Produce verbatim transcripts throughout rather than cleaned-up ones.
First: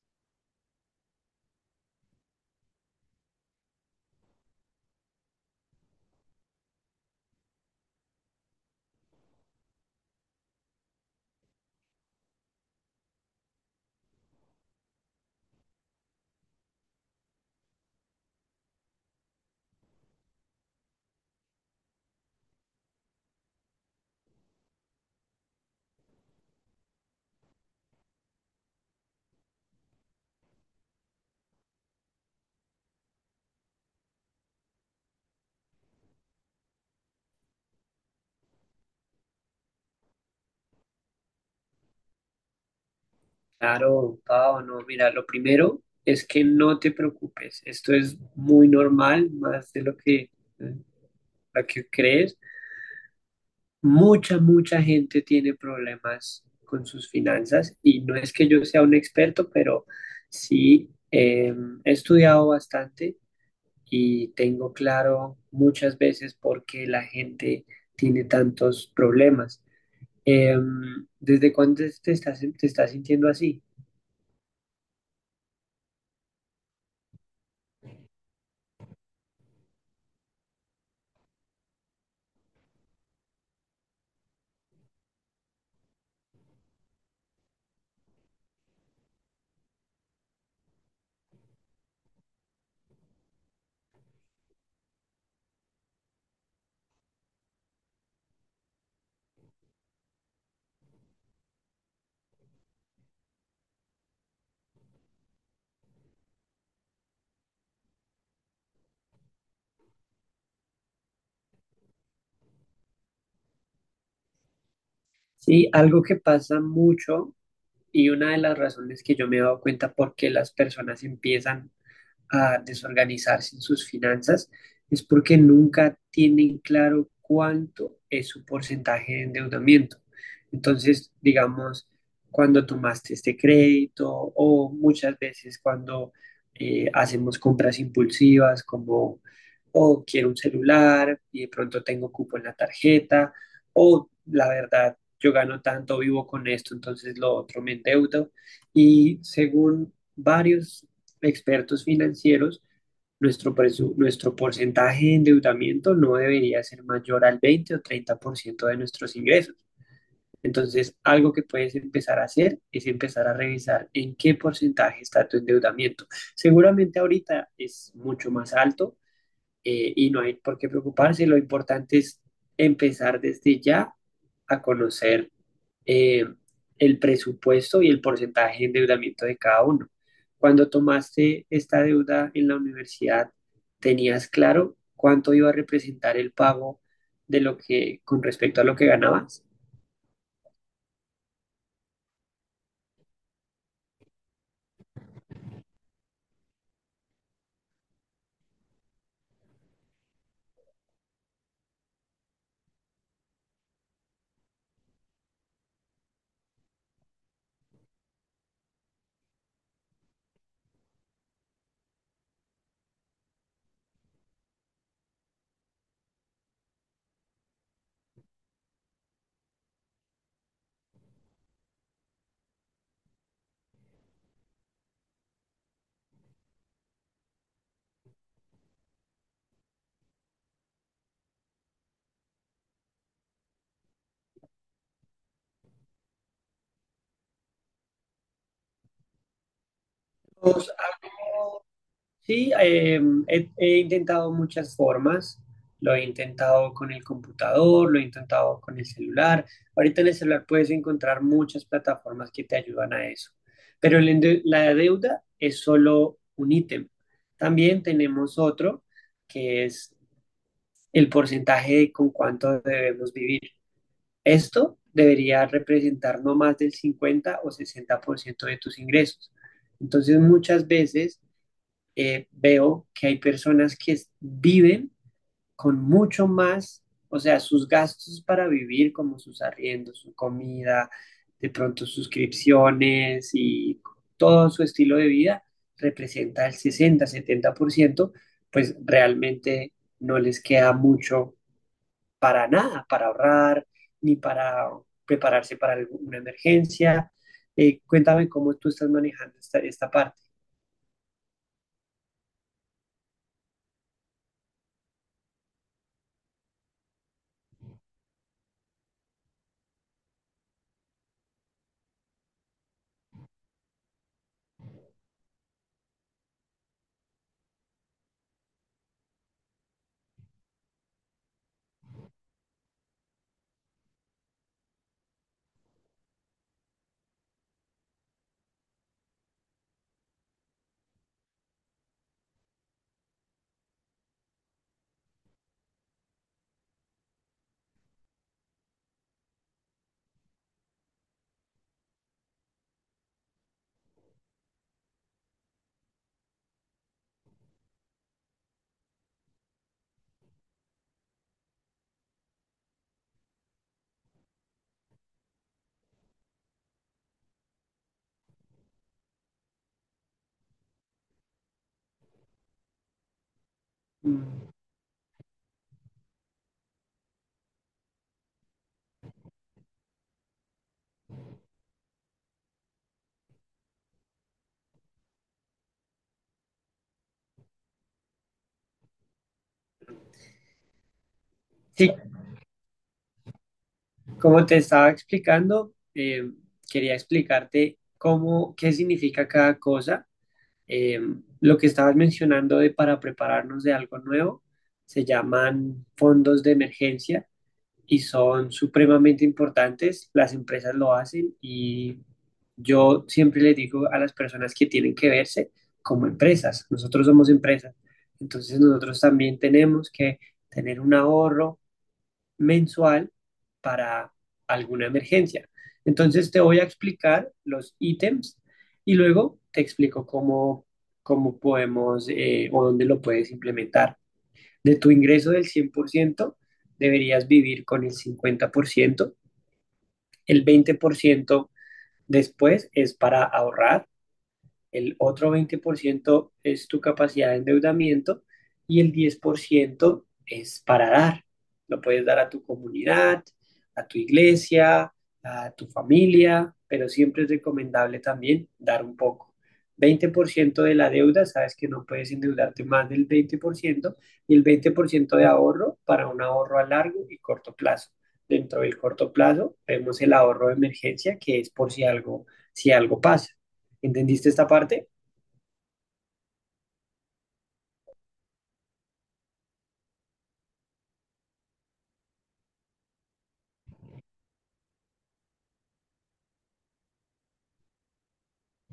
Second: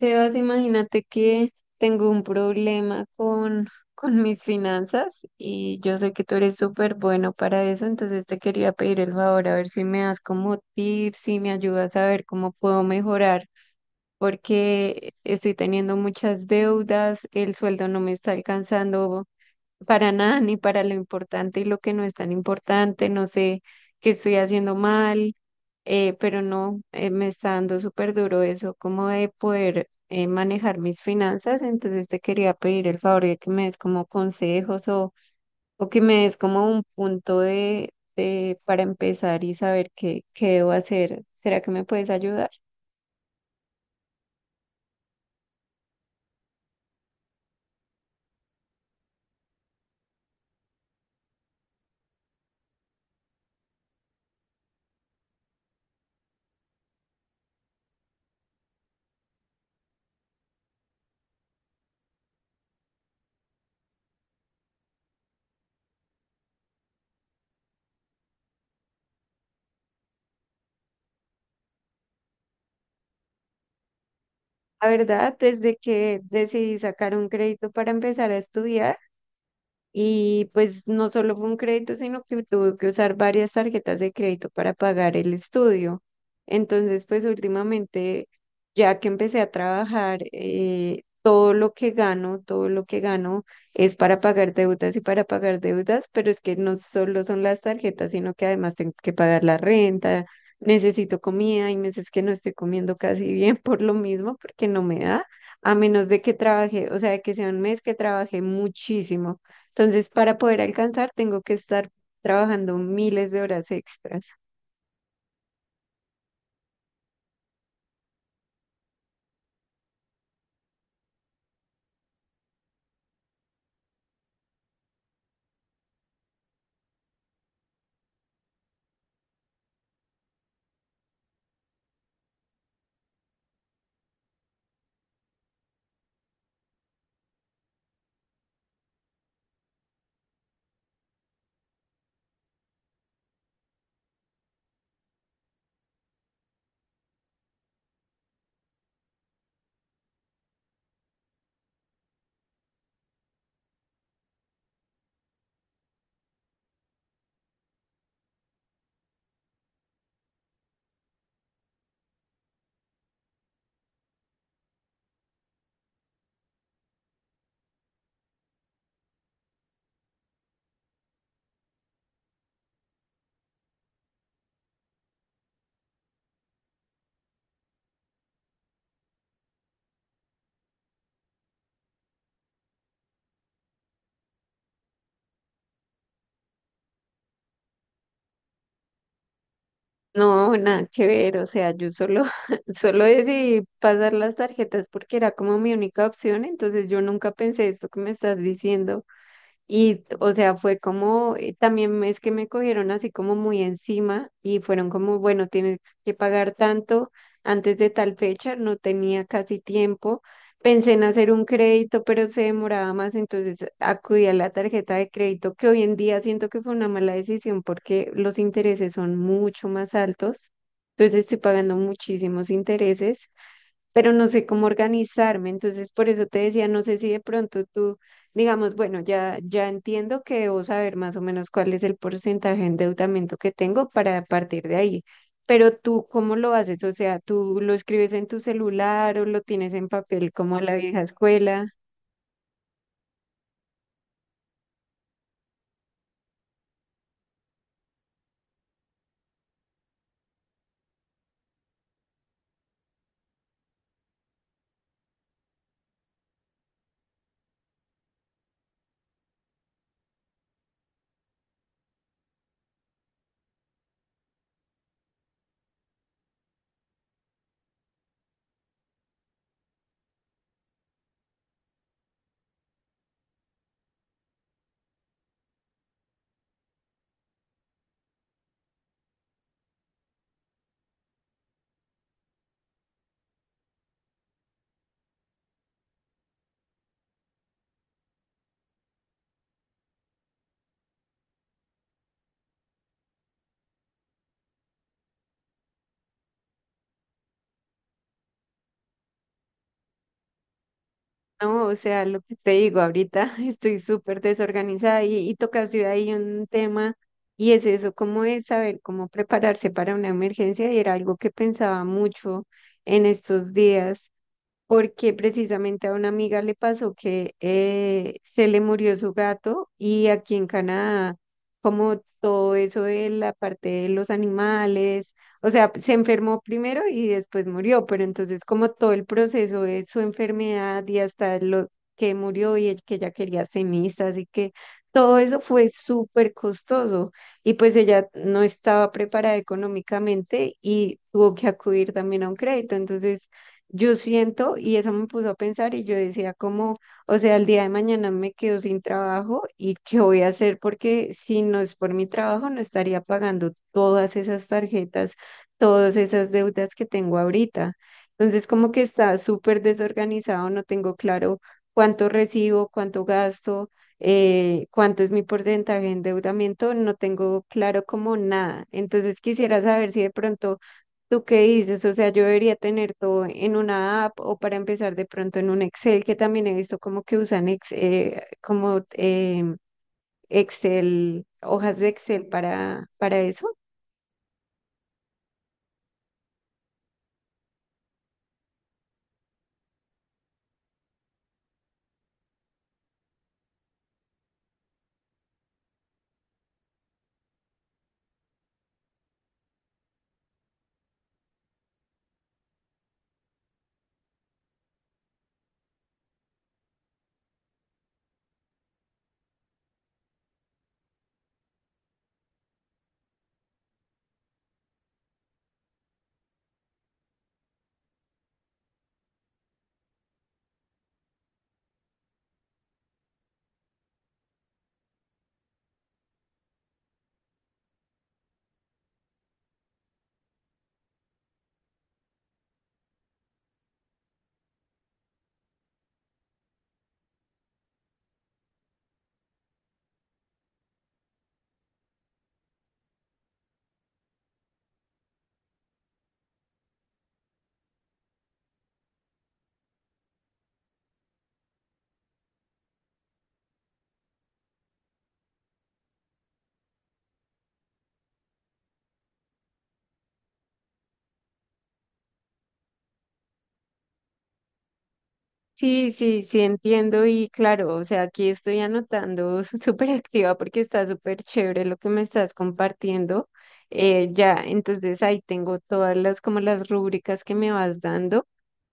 Sebas, imagínate que tengo un problema con, con mis finanzas, y yo sé que tú eres súper bueno para eso. Entonces te quería pedir el favor a ver si me das como tips, si me ayudas a ver cómo puedo mejorar, porque estoy teniendo muchas deudas, el sueldo no me está alcanzando para nada, ni para lo importante y lo que no es tan importante. No sé qué estoy haciendo mal, eh, pero no, eh, me está dando súper duro eso, como de poder eh, manejar mis finanzas. Entonces te quería pedir el favor de que me des como consejos, o, o que me des como un punto de, de- para empezar y saber qué, qué debo hacer. ¿Será que me puedes ayudar? Claro, Pau, no, mira, lo primero es que no te preocupes, esto es muy normal, más de lo que, lo que crees. Mucha, mucha gente tiene problemas con sus finanzas y no es que yo sea un experto, pero sí, eh, he estudiado bastante y tengo claro muchas veces por qué la gente tiene tantos problemas. Em, ¿desde cuándo te estás, te estás sintiendo así? La verdad, desde que decidí sacar un crédito para empezar a estudiar. Y pues no solo fue un crédito, sino que tuve que usar varias tarjetas de crédito para pagar el estudio. Entonces, pues últimamente, ya que empecé a trabajar, eh, todo lo que gano, todo lo que gano es para pagar deudas y para pagar deudas. Pero es que no solo son las tarjetas, sino que además tengo que pagar la renta, necesito comida, hay meses que no estoy comiendo casi bien por lo mismo, porque no me da, a menos de que trabaje, o sea, que sea un mes que trabajé muchísimo. Entonces, para poder alcanzar, tengo que estar trabajando miles de horas extras. Sí, algo que pasa mucho. Y una de las razones que yo me he dado cuenta por qué las personas empiezan a desorganizarse en sus finanzas es porque nunca tienen claro cuánto es su porcentaje de endeudamiento. Entonces, digamos, cuando tomaste este crédito o muchas veces cuando eh, hacemos compras impulsivas como, oh, quiero un celular y de pronto tengo cupo en la tarjeta, o la verdad, yo gano tanto, vivo con esto, entonces lo otro me endeudo. Y según varios expertos financieros, nuestro, presu- nuestro porcentaje de endeudamiento no debería ser mayor al veinte o treinta por ciento de nuestros ingresos. Entonces, algo que puedes empezar a hacer es empezar a revisar en qué porcentaje está tu endeudamiento. Seguramente ahorita es mucho más alto, eh, y no hay por qué preocuparse. Lo importante es empezar desde ya a conocer eh, el presupuesto y el porcentaje de endeudamiento de cada uno. Cuando tomaste esta deuda en la universidad, ¿tenías claro cuánto iba a representar el pago de lo que con respecto a lo que ganabas? No, nada que ver. O sea, yo solo, solo decidí pasar las tarjetas porque era como mi única opción, entonces yo nunca pensé esto que me estás diciendo. Y, o sea, fue como, eh, también es que me cogieron así como muy encima y fueron como, bueno, tienes que pagar tanto antes de tal fecha, no tenía casi tiempo. Pensé en hacer un crédito, pero se demoraba más, entonces acudí a la tarjeta de crédito, que hoy en día siento que fue una mala decisión porque los intereses son mucho más altos. Entonces estoy pagando muchísimos intereses, pero no sé cómo organizarme. Entonces, por eso te decía, no sé si de pronto tú, digamos, bueno, ya, ya entiendo que debo saber más o menos cuál es el porcentaje de endeudamiento que tengo para partir de ahí. Pero tú, ¿cómo lo haces? O sea, ¿tú lo escribes en tu celular o lo tienes en papel como a Todos. la vieja escuela? Sí, eh, he, he intentado muchas formas. Lo he intentado con el computador, lo he intentado con el celular. Ahorita en el celular puedes encontrar muchas plataformas que te ayudan a eso. Pero el ende- la deuda es solo un ítem. También tenemos otro que es el porcentaje de con cuánto debemos vivir. Esto debería representar no más del cincuenta o sesenta por ciento de tus ingresos. Entonces, muchas veces eh, veo que hay personas que viven con mucho más, o sea, sus gastos para vivir, como sus arriendos, su comida, de pronto suscripciones y todo su estilo de vida representa el sesenta, setenta por ciento, pues realmente no les queda mucho para nada, para ahorrar, ni para prepararse para alguna emergencia. Eh, cuéntame cómo tú estás manejando esta, esta parte. No, o sea, lo que te digo, ahorita estoy súper desorganizada, y, y tocaste ahí un tema, y es eso, cómo es saber cómo prepararse para una emergencia, y era algo que pensaba mucho en estos días porque precisamente a una amiga le pasó que eh, se le murió su gato. Y aquí en Canadá, como todo eso de la parte de los animales, o sea, se enfermó primero y después murió, pero entonces como todo el proceso de su enfermedad y hasta lo que murió y el que ella quería cenizas y que todo eso fue súper costoso, y pues ella no estaba preparada económicamente y tuvo que acudir también a un crédito. Entonces yo siento, y eso me puso a pensar, y yo decía como, o sea, el día de mañana me quedo sin trabajo, y qué voy a hacer, porque si no es por mi trabajo no estaría pagando todas esas tarjetas, todas esas deudas que tengo ahorita. Entonces como que está súper desorganizado, no tengo claro cuánto recibo, cuánto gasto, Mm. eh, cuánto es mi porcentaje de endeudamiento, no tengo claro como nada. Entonces quisiera saber si de pronto, ¿tú qué dices? O sea, yo debería tener todo en una app, o para empezar de pronto en un Excel, que también he visto como que usan ex- eh, como em, Excel, hojas de Sí, Excel para, para eso. como te estaba explicando, eh, quería explicarte cómo, qué significa cada cosa. Eh, lo que estabas mencionando de para prepararnos de algo nuevo se llaman fondos de emergencia y son supremamente importantes. Las empresas lo hacen y yo siempre les digo a las personas que tienen que verse como empresas. Nosotros somos empresas, entonces nosotros también tenemos que tener un ahorro mensual para alguna emergencia. Entonces te voy a explicar los ítems y luego te explico cómo, cómo podemos, eh, o dónde lo puedes implementar. De tu ingreso del cien por ciento deberías vivir con el cincuenta por ciento. El veinte por ciento después es para ahorrar, el otro veinte por ciento es tu capacidad de endeudamiento y el diez por ciento es para dar. Lo puedes dar a tu comunidad, a tu iglesia, a tu familia, pero siempre es recomendable también dar un poco. Veinte por ciento de la deuda, sabes que no puedes endeudarte más del veinte por ciento y el veinte por ciento de ahorro para un ahorro a largo y corto plazo. Dentro del corto plazo vemos el ahorro de emergencia, que es por si algo, si algo pasa. ¿Entendiste esta parte? Sí, sí, sí, entiendo, y claro, o sea, aquí estoy anotando súper activa porque está súper chévere lo que me estás compartiendo. Eh, ya, entonces ahí tengo todas las como las rúbricas que me vas dando.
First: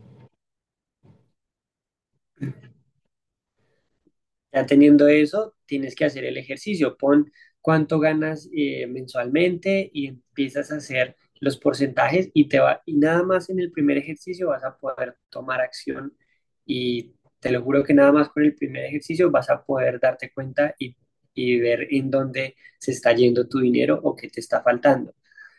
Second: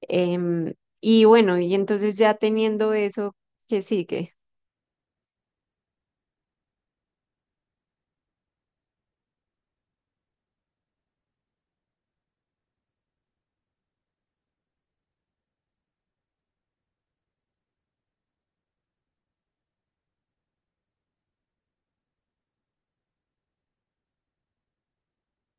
em, y bueno, y entonces ya teniendo eso, ¿qué sigue? Ya teniendo eso, tienes que hacer el ejercicio. Pon cuánto ganas eh, mensualmente y empiezas a hacer los porcentajes y te va, y nada más en el primer ejercicio vas a poder tomar acción, y te lo juro que nada más con el primer ejercicio vas a poder darte cuenta y, y ver en dónde se está yendo tu dinero o qué te está faltando.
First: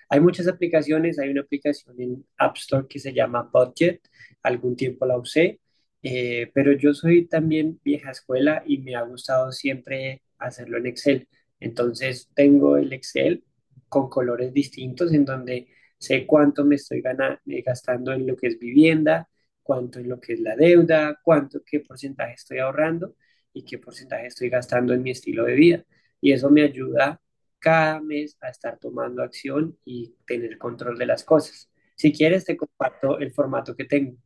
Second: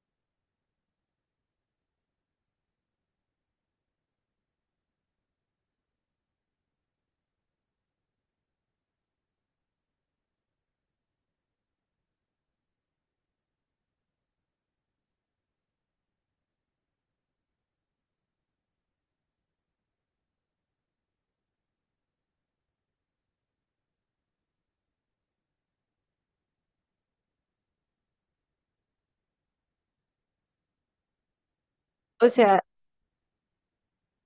Hay muchas aplicaciones, hay una aplicación en App Store que se llama Budget, algún tiempo la usé, eh, pero yo soy también vieja escuela y me ha gustado siempre hacerlo en Excel. Entonces tengo el Excel con colores distintos en donde sé cuánto me estoy gana- eh, gastando en lo que es vivienda, cuánto en lo que es la deuda, cuánto, qué porcentaje estoy ahorrando y qué porcentaje estoy gastando en mi estilo de vida. Y eso me ayuda cada mes a estar tomando acción y tener control de las cosas. Si O quieres, te sea, comparto el formato que tengo.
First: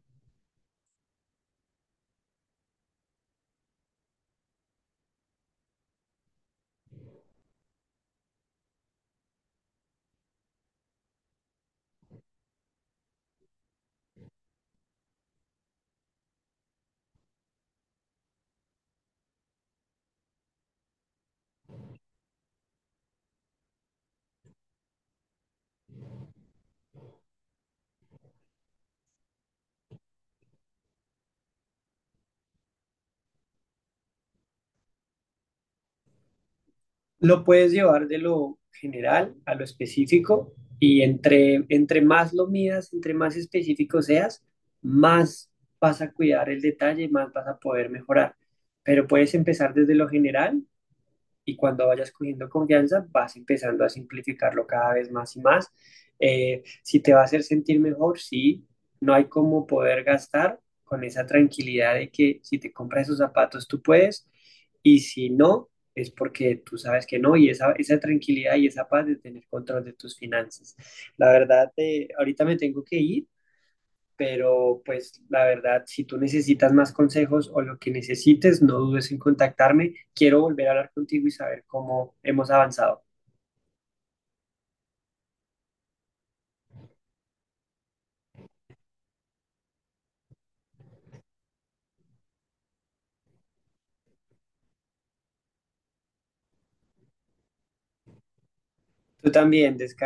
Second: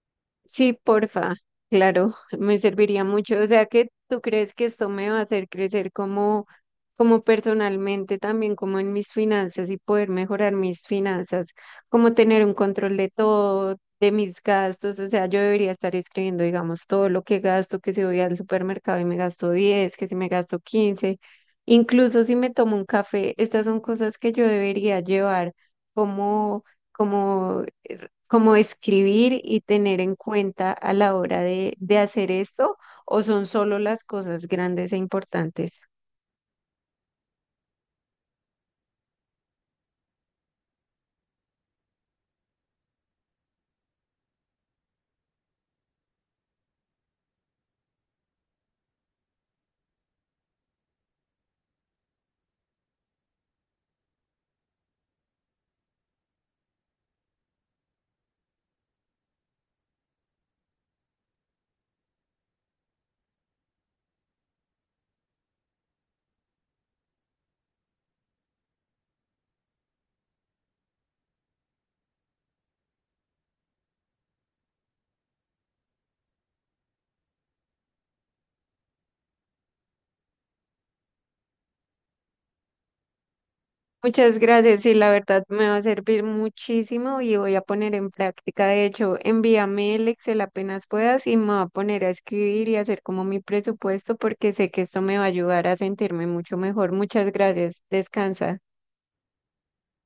sí, porfa, claro, me serviría mucho. O sea, que ¿tú crees que esto me va a hacer crecer como, como personalmente, también como en mis finanzas, y poder mejorar mis finanzas, como tener un control de todo, de mis gastos? O sea, yo debería estar escribiendo, digamos, todo lo que gasto, que si voy al supermercado y me gasto diez, que si me gasto quince, incluso si me tomo un café. ¿Estas son cosas que yo debería llevar como... como como escribir y tener en cuenta a la hora de, de hacer esto, o son solo las cosas grandes e importantes? Lo puedes llevar de lo general a lo específico y entre, entre más lo midas, entre más específico seas, más vas a cuidar el detalle, más vas a poder mejorar. Pero puedes empezar desde lo general y cuando vayas cogiendo confianza vas empezando a simplificarlo cada vez más y más. Eh, si te va a hacer sentir mejor, sí, no hay cómo poder gastar con esa tranquilidad de que si te compras esos zapatos tú puedes y si no, es porque tú sabes que no, y esa, esa tranquilidad y esa paz de tener control de tus finanzas. La verdad, eh, ahorita me tengo que ir, pero pues la verdad, si tú necesitas más consejos o lo que necesites, no dudes en contactarme. Quiero volver a hablar contigo y saber cómo hemos avanzado. Muchas gracias, y la verdad me va a servir muchísimo y voy a poner en práctica. De hecho, envíame el Excel apenas puedas y me voy a poner a escribir y hacer como mi presupuesto, porque sé que esto me va a ayudar a sentirme mucho mejor. Muchas gracias. Descansa. Tú también, descansa.